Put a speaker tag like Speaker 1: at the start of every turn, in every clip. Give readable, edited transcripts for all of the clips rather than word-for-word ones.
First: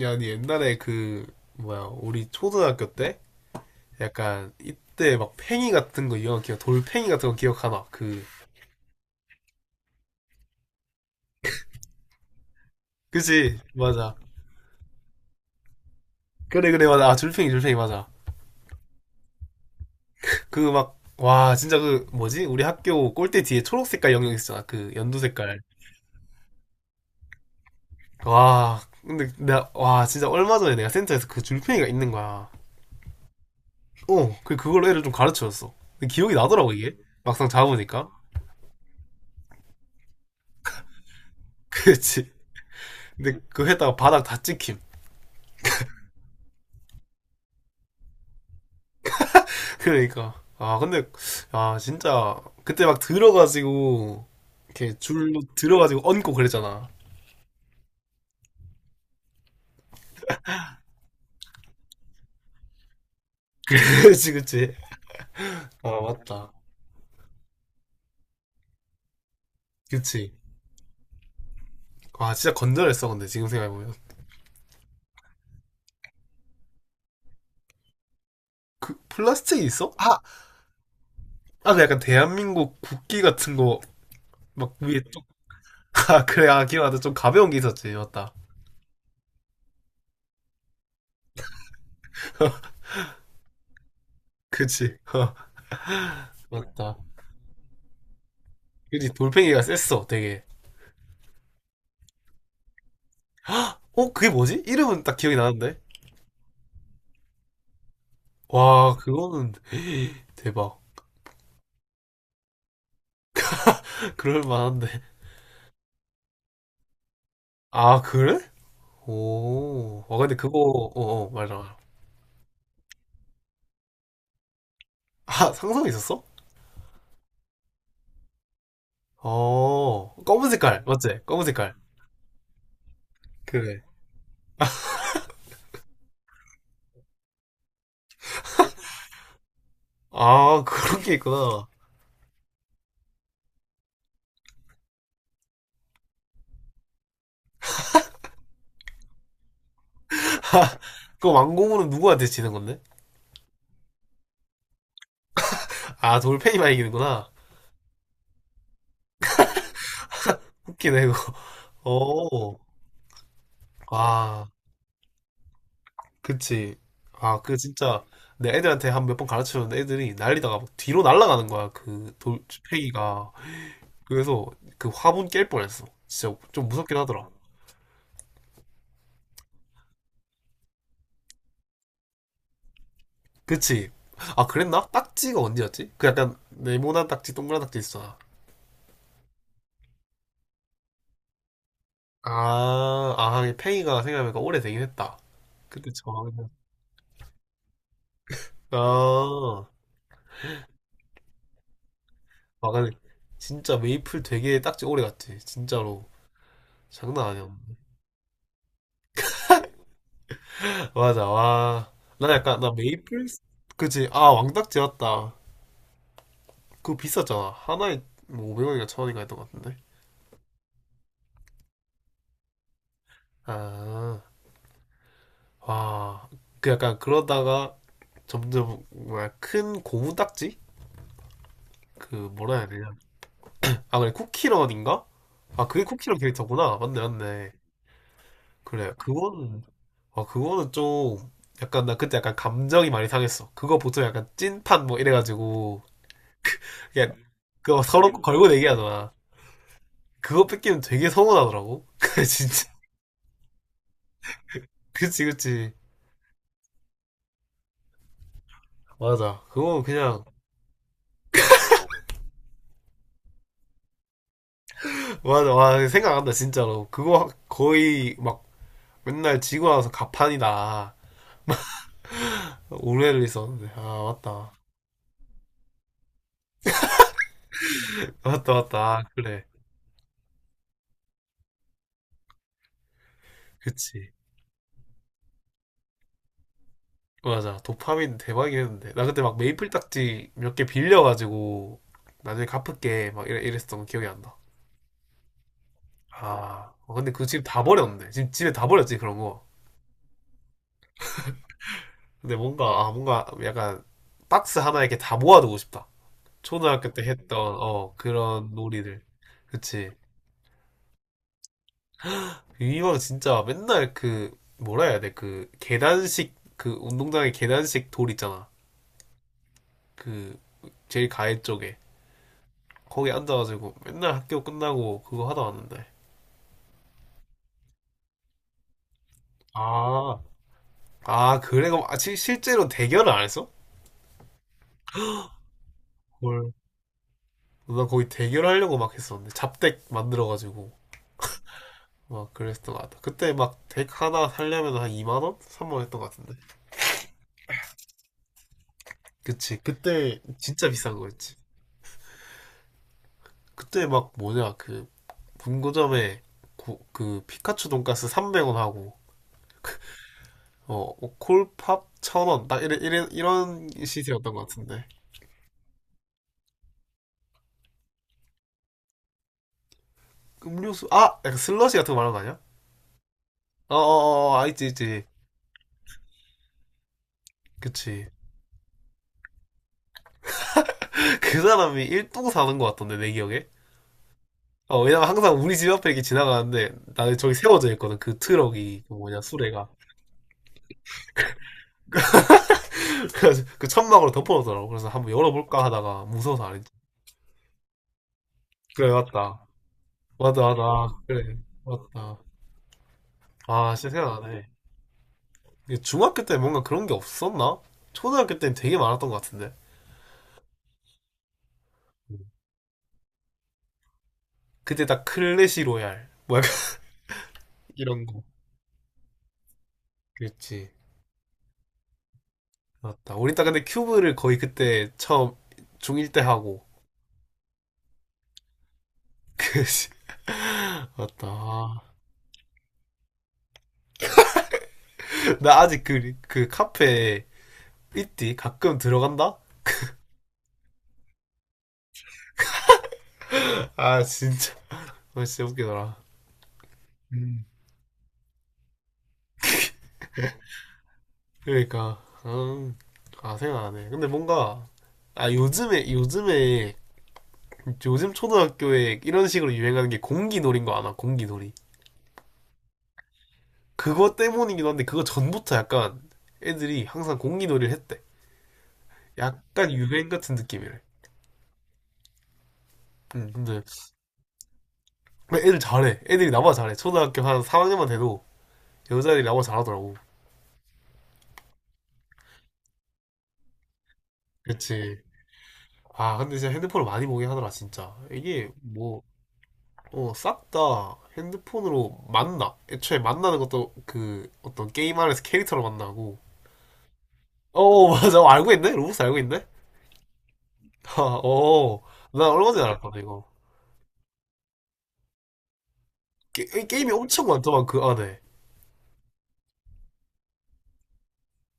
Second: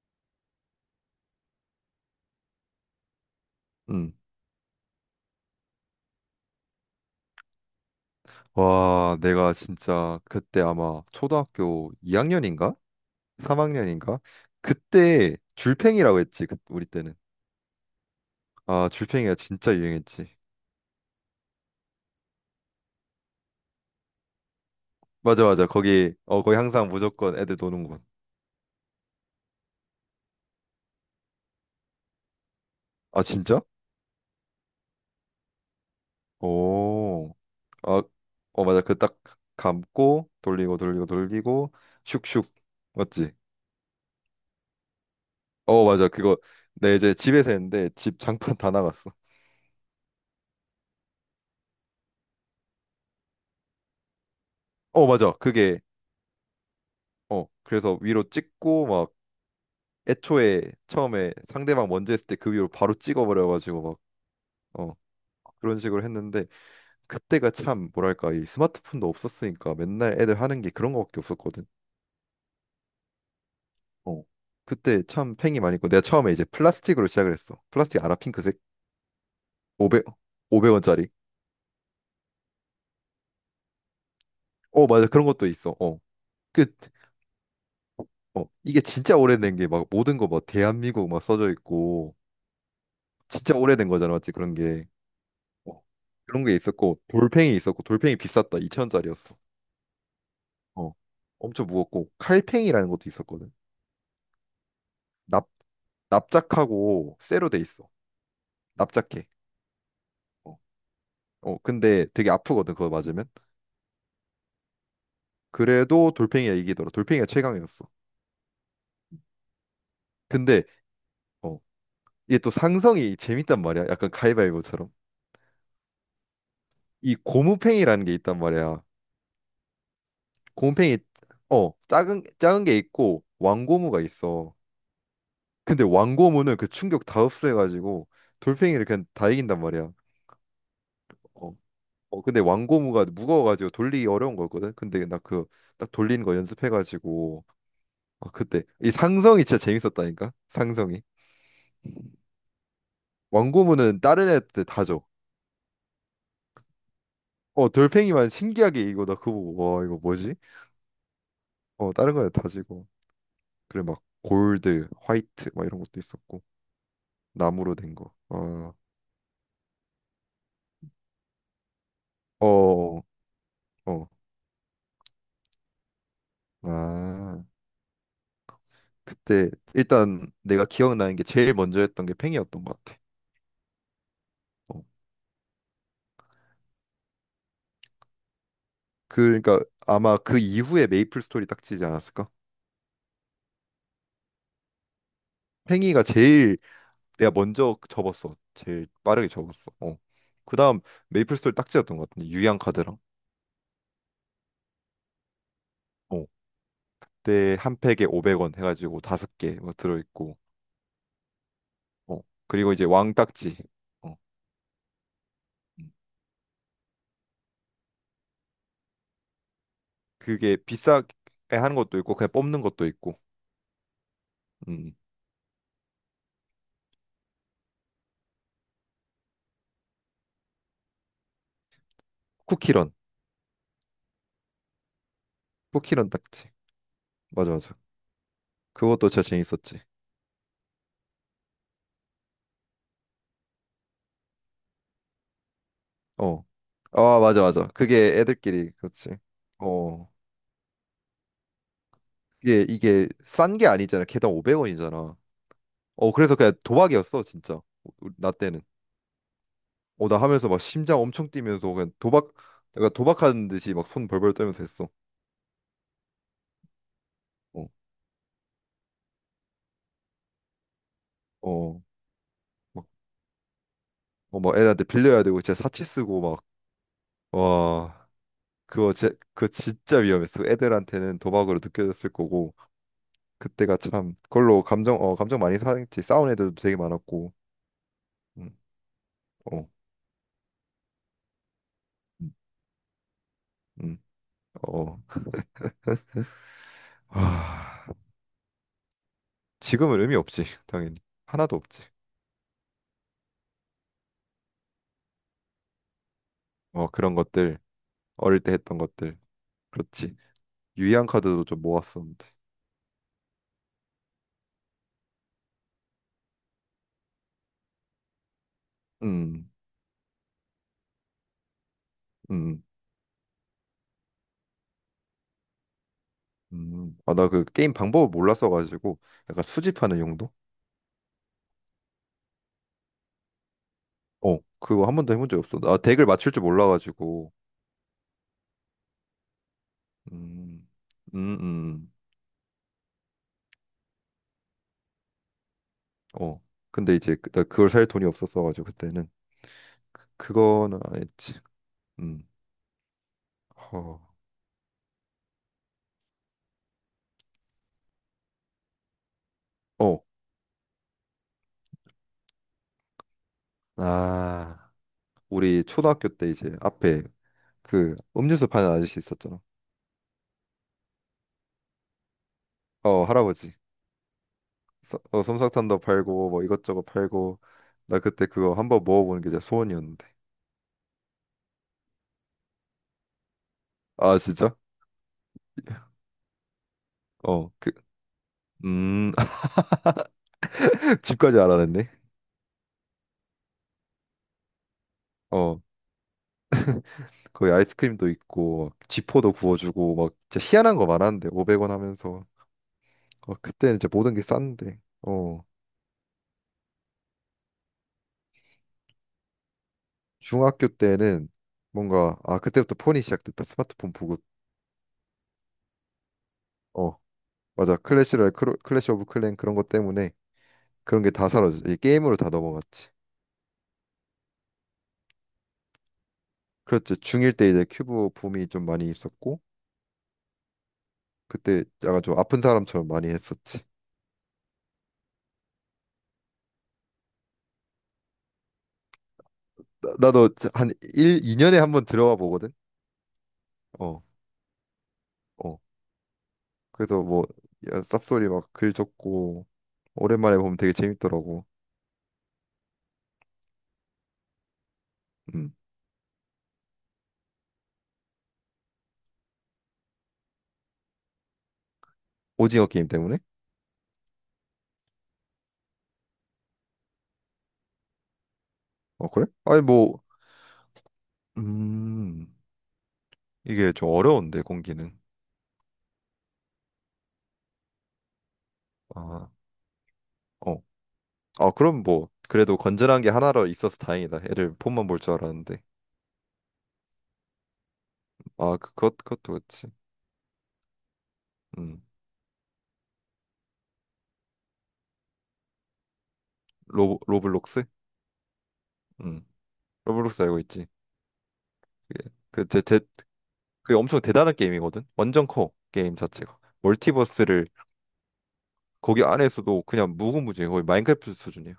Speaker 1: 야, 니 옛날에 그, 뭐야, 우리 초등학교 때?
Speaker 2: 응.
Speaker 1: 약간, 이때 막 팽이 같은 거, 이거 기억, 돌팽이 같은 거 기억하나? 그,
Speaker 2: 와, 내가 진짜 그때 아마 초등학교 2학년인가?
Speaker 1: 그치? 맞아.
Speaker 2: 3학년인가? 그때 줄팽이라고 했지.
Speaker 1: 그래,
Speaker 2: 우리
Speaker 1: 그래, 맞아.
Speaker 2: 때는.
Speaker 1: 아, 줄팽이, 줄팽이, 맞아.
Speaker 2: 아, 줄팽이가 진짜 유행했지.
Speaker 1: 그 막, 와, 진짜 그, 뭐지? 우리 학교 꼴대 뒤에 초록 색깔 영역 있었잖아. 그, 연두
Speaker 2: 맞아,
Speaker 1: 색깔.
Speaker 2: 맞아. 거기 거기 항상 무조건 애들 노는 곳.
Speaker 1: 와, 근데 내가 와, 진짜 얼마 전에 내가 센터에서 그 줄팽이가 있는 거야.
Speaker 2: 아, 진짜?
Speaker 1: 어, 그, 그걸로 애를 좀 가르쳐줬어. 근데 기억이 나더라고, 이게.
Speaker 2: 오.
Speaker 1: 막상
Speaker 2: 아,
Speaker 1: 잡으니까.
Speaker 2: 맞아. 그 딱 감고 돌리고 돌리고 돌리고
Speaker 1: 그치.
Speaker 2: 슉슉. 맞지?
Speaker 1: 근데 그 했다가 바닥 다 찍힘.
Speaker 2: 어, 맞아. 그거 내 이제 집에서 했는데 집 장판 다 나갔어.
Speaker 1: 그러니까. 아, 근데, 아, 진짜, 그때 막 들어가지고, 이렇게
Speaker 2: 어, 맞아.
Speaker 1: 줄로
Speaker 2: 그게
Speaker 1: 들어가지고 얹고 그랬잖아.
Speaker 2: 어, 그래서 위로 찍고 애초에 처음에 상대방 먼저 했을 때 그 위로 바로 찍어버려가지고 막
Speaker 1: 그치, 그치.
Speaker 2: 어, 그런
Speaker 1: 아,
Speaker 2: 식으로 했는데
Speaker 1: 맞다.
Speaker 2: 그때가 참 뭐랄까 이 스마트폰도 없었으니까 맨날
Speaker 1: 그치.
Speaker 2: 애들 하는 게 그런 거밖에 없었거든.
Speaker 1: 아, 진짜 건전했어, 근데, 지금 생각해보면.
Speaker 2: 어. 그때 참 팽이 많이 있고 내가 처음에 이제 플라스틱으로 시작을 했어. 플라스틱 알아? 핑크색
Speaker 1: 그, 플라스틱이 있어?
Speaker 2: 500
Speaker 1: 아!
Speaker 2: 500원짜리.
Speaker 1: 아, 그 약간 대한민국 국기 같은 거, 막
Speaker 2: 어
Speaker 1: 위에
Speaker 2: 맞아
Speaker 1: 쭉,
Speaker 2: 그런 것도 있어. 어.
Speaker 1: 아, 그래, 아,
Speaker 2: 그
Speaker 1: 기억나다. 좀 가벼운 게 있었지, 맞다.
Speaker 2: 어, 이게 진짜 오래된 게 막 모든 거 막 대한민국 막 써져 있고 진짜 오래된 거잖아 맞지 그런 게.
Speaker 1: 그치. 어,
Speaker 2: 어. 그런 게
Speaker 1: 맞다.
Speaker 2: 있었고 돌팽이 있었고 돌팽이 비쌌다
Speaker 1: 그치,
Speaker 2: 2천원짜리였어.
Speaker 1: 돌멩이가 셌어, 되게.
Speaker 2: 어, 엄청 무겁고 칼팽이라는 것도 있었거든.
Speaker 1: 어, 그게 뭐지? 이름은 딱 기억이
Speaker 2: 납
Speaker 1: 나는데?
Speaker 2: 납작하고 쇠로 돼 있어.
Speaker 1: 와,
Speaker 2: 납작해.
Speaker 1: 그거는
Speaker 2: 어,
Speaker 1: 대박.
Speaker 2: 어, 근데 되게 아프거든. 그거 맞으면.
Speaker 1: 그럴 만한데.
Speaker 2: 그래도 돌팽이가 이기더라. 돌팽이가 최강이었어.
Speaker 1: 아, 그래? 오, 아 근데 그거,
Speaker 2: 근데
Speaker 1: 어, 어,
Speaker 2: 어,
Speaker 1: 맞아.
Speaker 2: 이게 또 상성이 재밌단 말이야. 약간 가위바위보처럼.
Speaker 1: 아, 상상이 있었어?
Speaker 2: 이 고무팽이라는 게 있단 말이야.
Speaker 1: 어, 검은 색깔,
Speaker 2: 고무팽이
Speaker 1: 맞지? 검은
Speaker 2: 어,
Speaker 1: 색깔.
Speaker 2: 작은 작은 게 있고
Speaker 1: 그래.
Speaker 2: 왕고무가 있어. 근데 왕고무는 그 충격 다 흡수해가지고 돌팽이를 그냥 다 이긴단 말이야.
Speaker 1: 아, 그런 게
Speaker 2: 어,
Speaker 1: 있구나.
Speaker 2: 어 근데 왕고무가 무거워가지고 돌리기 어려운 거였거든. 근데 나 그 딱 돌리는 거 연습해가지고 아 그때 이 상성이 진짜 재밌었다니까. 상성이
Speaker 1: 그 왕공으로 누구한테 지는 건데?
Speaker 2: 왕고무는 다른 애한테 다 줘.
Speaker 1: 아, 돌팽이만 이기는구나.
Speaker 2: 어 돌팽이만 신기하게 이거 나 그거 보고 와 이거 뭐지?
Speaker 1: 웃기네, 이거.
Speaker 2: 어 다른 거에 다
Speaker 1: 어,
Speaker 2: 지고 그래 막
Speaker 1: 아,
Speaker 2: 골드, 화이트 막 이런 것도 있었고
Speaker 1: 그치. 아, 그
Speaker 2: 나무로 된
Speaker 1: 진짜,
Speaker 2: 거.
Speaker 1: 내
Speaker 2: 어
Speaker 1: 애들한테 한 몇 번 가르쳐줬는데 애들이 날리다가 막 뒤로 날아가는 거야, 그
Speaker 2: 어
Speaker 1: 돌팽이가.
Speaker 2: 어.
Speaker 1: 그래서 그 화분 깰 뻔했어. 진짜 좀 무섭긴 하더라.
Speaker 2: 아 그때 일단 내가 기억나는 게 제일 먼저 했던 게 팽이였던 것 같아.
Speaker 1: 그치? 아,
Speaker 2: 어,
Speaker 1: 그랬나? 딱지가 언제였지? 그 약간 네모난 딱지, 동그란 딱지 있어.
Speaker 2: 그, 그러니까 아마 그 이후에 메이플 스토리 딱지지 않았을까?
Speaker 1: 아, 아, 이게 팽이가 생각해보니까 오래되긴 했다. 그때
Speaker 2: 팽이가
Speaker 1: 저학년.
Speaker 2: 제일 내가 먼저 접었어.
Speaker 1: 아,
Speaker 2: 제일 빠르게 접었어. 어. 그다음 메이플스토리 딱지였던 것 같은데 유양
Speaker 1: 아, 근데
Speaker 2: 카드랑.
Speaker 1: 진짜 메이플 되게 딱지 오래 갔지. 진짜로.
Speaker 2: 어.
Speaker 1: 장난 아니었네.
Speaker 2: 그때 한 팩에 500원 해가지고 다섯 개 들어 있고.
Speaker 1: 맞아, 와.
Speaker 2: 어.
Speaker 1: 나 약간, 나
Speaker 2: 그리고 이제 왕
Speaker 1: 메이플,
Speaker 2: 딱지.
Speaker 1: 그치?
Speaker 2: 어.
Speaker 1: 아, 왕딱지 맞다.
Speaker 2: 음.
Speaker 1: 그거 비쌌잖아. 하나에 뭐 500원인가 1000원인가 했던 것 같은데.
Speaker 2: 그게 비싸게 하는 것도 있고 그냥 뽑는 것도 있고.
Speaker 1: 아,
Speaker 2: 음.
Speaker 1: 와. 그 약간 그러다가 점점, 뭐야, 큰 고무 딱지? 그, 뭐라 해야
Speaker 2: 쿠키런.
Speaker 1: 되냐. 아, 그래, 쿠키런인가? 아, 그게
Speaker 2: 쿠키런
Speaker 1: 쿠키런
Speaker 2: 딱지.
Speaker 1: 캐릭터구나. 맞네, 맞네.
Speaker 2: 맞아 맞아.
Speaker 1: 그래,
Speaker 2: 그것도 진짜
Speaker 1: 그거는,
Speaker 2: 재밌었지.
Speaker 1: 아, 그거는 좀, 약간, 나 그때 약간 감정이 많이 상했어. 그거 보통 약간 찐판 뭐 이래가지고,
Speaker 2: 어.
Speaker 1: 그냥,
Speaker 2: 아 맞아 맞아.
Speaker 1: 그거 서로
Speaker 2: 그게
Speaker 1: 걸고
Speaker 2: 애들끼리 그렇지.
Speaker 1: 내기하잖아.
Speaker 2: 어.
Speaker 1: 그거 뺏기면 되게 서운하더라고. 그래, 진짜.
Speaker 2: 이게 싼 게 아니잖아. 개당 500원이잖아.
Speaker 1: 그치, 그치.
Speaker 2: 어 그래서 그냥 도박이었어 진짜. 우 나 때는
Speaker 1: 맞아. 그거
Speaker 2: 어 나
Speaker 1: 그냥,
Speaker 2: 하면서 막 심장 엄청 뛰면서 그냥 도박 내가 도박하는 듯이 막 손 벌벌 떨면서 했어.
Speaker 1: 맞아. 와, 생각 안 난다, 진짜로. 그거 거의 막 맨날 지고 나서 가판이다.
Speaker 2: 어어막어막
Speaker 1: 오해를 있었는데. 아, 맞다.
Speaker 2: 애들한테 빌려야 되고 진짜 사치 쓰고 막와
Speaker 1: 맞다, 맞다. 아, 그래.
Speaker 2: 그거 진짜 위험했어 애들한테는 도박으로 느껴졌을 거고 그때가
Speaker 1: 그치.
Speaker 2: 참 그걸로 감정 어 감정 많이 상했지 싸운 애들도 되게 많았고.
Speaker 1: 맞아. 도파민 대박이었는데. 나 그때 막 메이플 딱지 몇 개 빌려가지고 나중에 갚을게 막 이랬었던 거
Speaker 2: 음어음어아
Speaker 1: 기억이 안 나. 아, 어, 근데 그 집 다 버렸네. 지금 집에 다 버렸지 그런 거.
Speaker 2: 지금은 의미 없지 당연히 하나도 없지.
Speaker 1: 근데 뭔가 아 뭔가 약간 박스 하나 이렇게 다 모아두고 싶다.
Speaker 2: 어
Speaker 1: 초등학교 때
Speaker 2: 그런
Speaker 1: 했던
Speaker 2: 것들
Speaker 1: 어
Speaker 2: 어릴 때
Speaker 1: 그런
Speaker 2: 했던
Speaker 1: 놀이들.
Speaker 2: 것들
Speaker 1: 그치.
Speaker 2: 그렇지 유의한 카드로 좀 모았었는데.
Speaker 1: 이왕 진짜 맨날 그 뭐라 해야 돼? 그 계단식 그 운동장에 계단식 돌 있잖아.
Speaker 2: 음,
Speaker 1: 그 제일 가해 쪽에
Speaker 2: 음,
Speaker 1: 거기 앉아가지고 맨날 학교 끝나고 그거 하다 왔는데.
Speaker 2: 아, 나 그 게임 방법을 몰랐어가지고 약간 수집하는
Speaker 1: 아,
Speaker 2: 용도?
Speaker 1: 아, 그래. 그럼 아, 실제로 대결을 안 했어?
Speaker 2: 어, 그거 한 번도 해본 적 없어. 나 덱을 맞출 줄
Speaker 1: 헐.
Speaker 2: 몰라가지고.
Speaker 1: 나 거기 대결하려고 막 했었는데. 잡덱
Speaker 2: 음,
Speaker 1: 만들어가지고.
Speaker 2: 음, 음.
Speaker 1: 막 그랬던 것 같아. 그때 막 덱 하나 살려면 한 2만 원? 3만 원 했던 것 같은데.
Speaker 2: 어. 근데 이제 나 그걸 살 돈이 없었어가지고 그때는
Speaker 1: 그치.
Speaker 2: 그,
Speaker 1: 그때 진짜
Speaker 2: 그거는
Speaker 1: 비싼
Speaker 2: 안 했지.
Speaker 1: 거였지.
Speaker 2: 음. 허...
Speaker 1: 그때 막 뭐냐, 그 문고점에그 피카츄 돈가스 300원 하고 그,
Speaker 2: 어.
Speaker 1: 어, 어, 콜팝 1000원. 딱 이래, 이래, 이런 시세였던 것
Speaker 2: 아,
Speaker 1: 같은데.
Speaker 2: 우리 초등학교 때 이제 앞에 그 음료수 파는 아저씨 있었잖아.
Speaker 1: 음료수, 아! 약간 슬러시 같은 거 말하는 거 아니야?
Speaker 2: 어, 할아버지.
Speaker 1: 어어어, 아, 있지, 있지.
Speaker 2: 어, 솜사탕도 팔고 뭐 이것저것 팔고 나
Speaker 1: 그치.
Speaker 2: 그때 그거 한번 먹어보는 게 진짜 소원이었는데.
Speaker 1: 그 사람이 일동 사는 것 같던데, 내 기억에.
Speaker 2: 아 진짜?
Speaker 1: 어, 왜냐면 항상 우리 집 앞에 이렇게 지나가는데, 나는 저기
Speaker 2: 어 그
Speaker 1: 세워져 있거든. 그 트럭이, 그
Speaker 2: 음
Speaker 1: 뭐냐, 수레가.
Speaker 2: 집까지 알아냈네.
Speaker 1: 그래서 그 천막으로 덮어놓더라고. 그래서 한번
Speaker 2: 어
Speaker 1: 열어볼까 하다가 무서워서 안 했지.
Speaker 2: 거기 아이스크림도 있고 막
Speaker 1: 그래,
Speaker 2: 지포도
Speaker 1: 맞다.
Speaker 2: 구워주고 막
Speaker 1: 맞다,
Speaker 2: 진짜 희한한 거
Speaker 1: 맞다.
Speaker 2: 많았는데
Speaker 1: 그래,
Speaker 2: 500원
Speaker 1: 맞다.
Speaker 2: 하면서. 어
Speaker 1: 아,
Speaker 2: 그때는 이제
Speaker 1: 진짜
Speaker 2: 모든 게
Speaker 1: 생각나네.
Speaker 2: 싼데 어
Speaker 1: 이게 중학교 때 뭔가 그런 게 없었나? 초등학교 때는 되게 많았던 것 같은데.
Speaker 2: 중학교 때는 뭔가 아 그때부터 폰이 시작됐다 스마트폰 보급
Speaker 1: 그때 딱 클래시 로얄. 뭐 약간
Speaker 2: 어 맞아
Speaker 1: 이런 거.
Speaker 2: 클래시랄 클래시 오브 클랜 그런 것 때문에
Speaker 1: 그렇지.
Speaker 2: 그런 게 다 사라졌어 이 게임으로 다 넘어갔지.
Speaker 1: 맞다. 우리 딱 근데 큐브를 거의 그때 처음 중1 때 하고,
Speaker 2: 그렇지. 중1 때 이제 큐브 붐이 좀 많이 있었고
Speaker 1: 그
Speaker 2: 그때
Speaker 1: 맞다.
Speaker 2: 약간 좀 아픈 사람처럼 많이 했었지.
Speaker 1: 나 아직 그, 그 카페 있디? 가끔 들어간다?
Speaker 2: 나도 한일 2년에 한번 들어와 보거든.
Speaker 1: 아,
Speaker 2: 어,
Speaker 1: 진짜. 아, 진짜
Speaker 2: 어.
Speaker 1: 웃기더라.
Speaker 2: 그래서 뭐 야, 쌉소리 막 글 적고 오랜만에 보면 되게 재밌더라고.
Speaker 1: 그러니까, 아, 생각나네. 근데 뭔가, 아,
Speaker 2: 음.
Speaker 1: 요즘에, 요즘에, 요즘 초등학교에 이런 식으로 유행하는 게 공기놀이인 거 아나, 공기놀이.
Speaker 2: 오징어 게임 때문에?
Speaker 1: 그거 때문이기도 한데, 그거 전부터 약간 애들이 항상 공기놀이를 했대.
Speaker 2: 어, 그래? 아니
Speaker 1: 약간
Speaker 2: 뭐
Speaker 1: 유행 같은 느낌이래.
Speaker 2: 음.
Speaker 1: 응, 근데
Speaker 2: 이게 좀 어려운데 공기는.
Speaker 1: 애들 잘해. 애들이 나보다 잘해. 초등학교 한 3학년만 돼도 여자애들이
Speaker 2: 아,
Speaker 1: 나보다 잘하더라고.
Speaker 2: 어. 아, 그럼 뭐 그래도 건전한 게 하나로 있어서 다행이다. 애들 폰만
Speaker 1: 그치.
Speaker 2: 볼 줄 알았는데.
Speaker 1: 아, 근데 진짜 핸드폰을 많이 보긴 하더라, 진짜. 이게
Speaker 2: 아,
Speaker 1: 뭐,
Speaker 2: 그것도 그렇지.
Speaker 1: 어, 싹 다
Speaker 2: 음.
Speaker 1: 핸드폰으로 만나. 애초에 만나는 것도 그 어떤 게임 안에서 캐릭터로 만나고.
Speaker 2: 로
Speaker 1: 어,
Speaker 2: 로블록스?
Speaker 1: 어, 맞아. 알고 있네? 로봇 알고
Speaker 2: 음.
Speaker 1: 있네?
Speaker 2: 로블록스 알고 있지?
Speaker 1: 아, 어.
Speaker 2: 그게
Speaker 1: 나
Speaker 2: 그
Speaker 1: 얼마
Speaker 2: 제
Speaker 1: 전에
Speaker 2: 제
Speaker 1: 알았거든, 이거.
Speaker 2: 그게 엄청 대단한 게임이거든. 완전 커 게임 자체가.
Speaker 1: 게, 임이 엄청
Speaker 2: 멀티버스를
Speaker 1: 많더만, 그 안에.
Speaker 2: 거기 안에서도 그냥 무궁무진해. 거의 마인크래프트 수준이야.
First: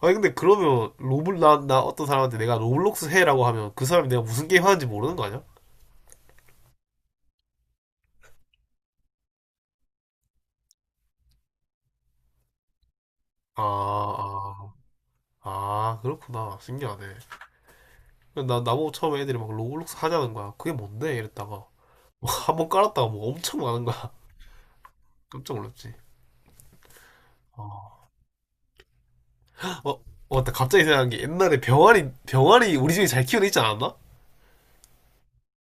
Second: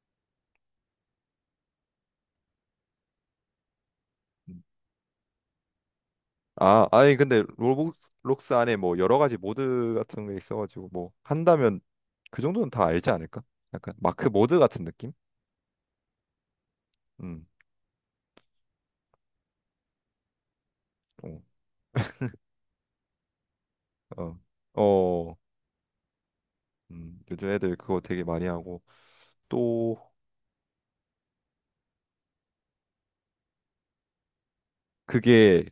Speaker 1: 아니, 근데 그러면 로블, 나 어떤 사람한테 내가 로블록스 해라고 하면 그 사람이 내가 무슨 게임
Speaker 2: 음.
Speaker 1: 하는지 모르는 거 아니야?
Speaker 2: 아, 아니 근데 로블록스 안에 뭐 여러 가지 모드 같은 게 있어가지고 뭐 한다면 그 정도는 다 알지 않을까?
Speaker 1: 아,
Speaker 2: 약간 마크 모드
Speaker 1: 아,
Speaker 2: 같은 느낌?
Speaker 1: 아, 그렇구나. 신기하네.
Speaker 2: 음,
Speaker 1: 나보고 처음에 애들이 막 로블록스 하자는 거야. 그게 뭔데?
Speaker 2: 어,
Speaker 1: 이랬다가. 한번 깔았다가 뭐 엄청 많은 거야.
Speaker 2: 어, 어,
Speaker 1: 깜짝 놀랐지.
Speaker 2: 요즘 애들 그거
Speaker 1: 어,
Speaker 2: 되게 많이 하고 또
Speaker 1: 어, 맞다. 갑자기 생각난 게 옛날에 병아리, 병아리 우리 집에 잘 키우는 있지 않았나?
Speaker 2: 그게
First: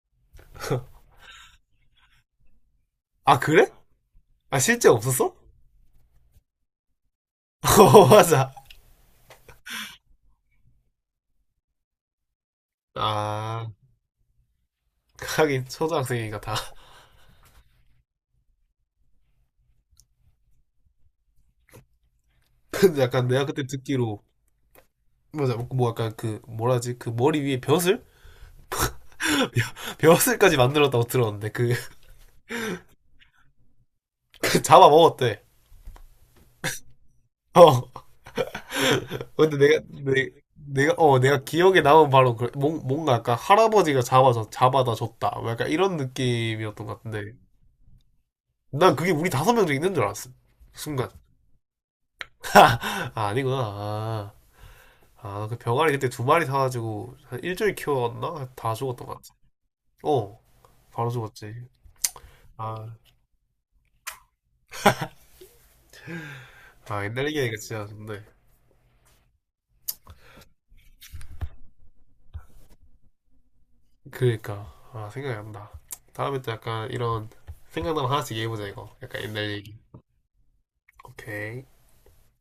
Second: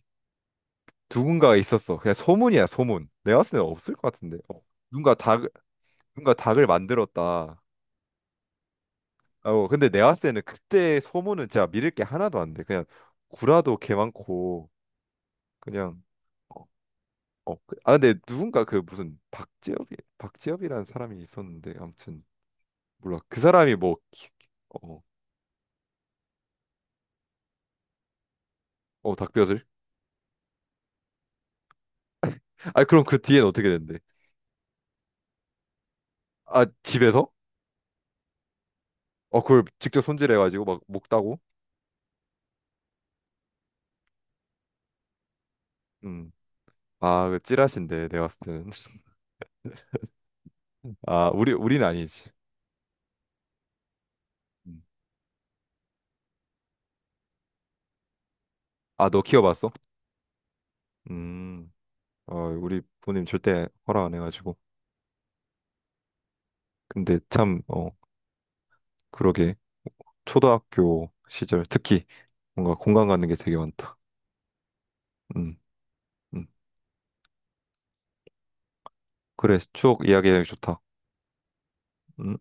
Speaker 2: 누군가가 있었어. 그냥 소문이야, 소문.
Speaker 1: 아,
Speaker 2: 내가 봤을 때는
Speaker 1: 그래?
Speaker 2: 없을 것 같은데.
Speaker 1: 아,
Speaker 2: 어.
Speaker 1: 실제
Speaker 2: 누군가
Speaker 1: 없었어?
Speaker 2: 다 뭔가 닭을 만들었다.
Speaker 1: 어, 맞아.
Speaker 2: 어, 근데 내가 봤을 때는 그때 소문은 진짜 믿을 게 하나도 안 돼. 그냥
Speaker 1: 아,
Speaker 2: 구라도 개 많고
Speaker 1: 하긴
Speaker 2: 그냥
Speaker 1: 초등학생이니까 다.
Speaker 2: 어, 어. 아 근데 누군가 그 무슨 박재엽이라는 사람이 있었는데 아무튼
Speaker 1: 근데
Speaker 2: 몰라.
Speaker 1: 약간
Speaker 2: 그
Speaker 1: 내가 그때
Speaker 2: 사람이 뭐
Speaker 1: 듣기로
Speaker 2: 어,
Speaker 1: 맞아, 뭐 약간 그 뭐라 하지? 그 머리 위에 벼슬?
Speaker 2: 어 닭뼈질?
Speaker 1: 벼슬까지 만들었다고 들었는데 그,
Speaker 2: 아 그럼 그 뒤엔 어떻게 된대?
Speaker 1: 그 잡아먹었대.
Speaker 2: 아 집에서?
Speaker 1: 어.
Speaker 2: 어
Speaker 1: 근데
Speaker 2: 그걸
Speaker 1: 내가,
Speaker 2: 직접
Speaker 1: 내,
Speaker 2: 손질해가지고 막
Speaker 1: 내가, 어,
Speaker 2: 먹다고?
Speaker 1: 내가 기억에 남은 바로 그, 뭔가 약간 할아버지가 잡아서, 잡아다 줬다. 뭐 약간 이런
Speaker 2: 음.
Speaker 1: 느낌이었던 것
Speaker 2: 아,
Speaker 1: 같은데.
Speaker 2: 그 찌라신데 내가 봤을 때는.
Speaker 1: 난 그게 우리 5명 중에 있는 줄 알았어. 순간.
Speaker 2: 아, 우리는 아니지.
Speaker 1: 아, 아니구나. 아,
Speaker 2: 음.
Speaker 1: 아, 그 병아리 그때 2마리 사가지고 한 일주일 키웠나? 다 죽었던
Speaker 2: 아,
Speaker 1: 것
Speaker 2: 너
Speaker 1: 같아.
Speaker 2: 키워봤어?
Speaker 1: 어, 바로 죽었지.
Speaker 2: 음. 어, 우리
Speaker 1: 아,
Speaker 2: 부모님 절대 허락 안 해가지고.
Speaker 1: 아,
Speaker 2: 근데
Speaker 1: 옛날 얘기하니까
Speaker 2: 참,
Speaker 1: 진짜
Speaker 2: 어,
Speaker 1: 좋네.
Speaker 2: 그러게. 초등학교 시절 특히 뭔가 공감 가는 게 되게 많다.
Speaker 1: 그러니까. 아, 생각이 안
Speaker 2: 음,
Speaker 1: 나. 다음에
Speaker 2: 음.
Speaker 1: 또 약간 이런 생각나면 하나씩 얘기해보자, 이거. 약간 옛날
Speaker 2: 그래,
Speaker 1: 얘기.
Speaker 2: 추억 이야기하기 좋다.
Speaker 1: 오케이.
Speaker 2: 음.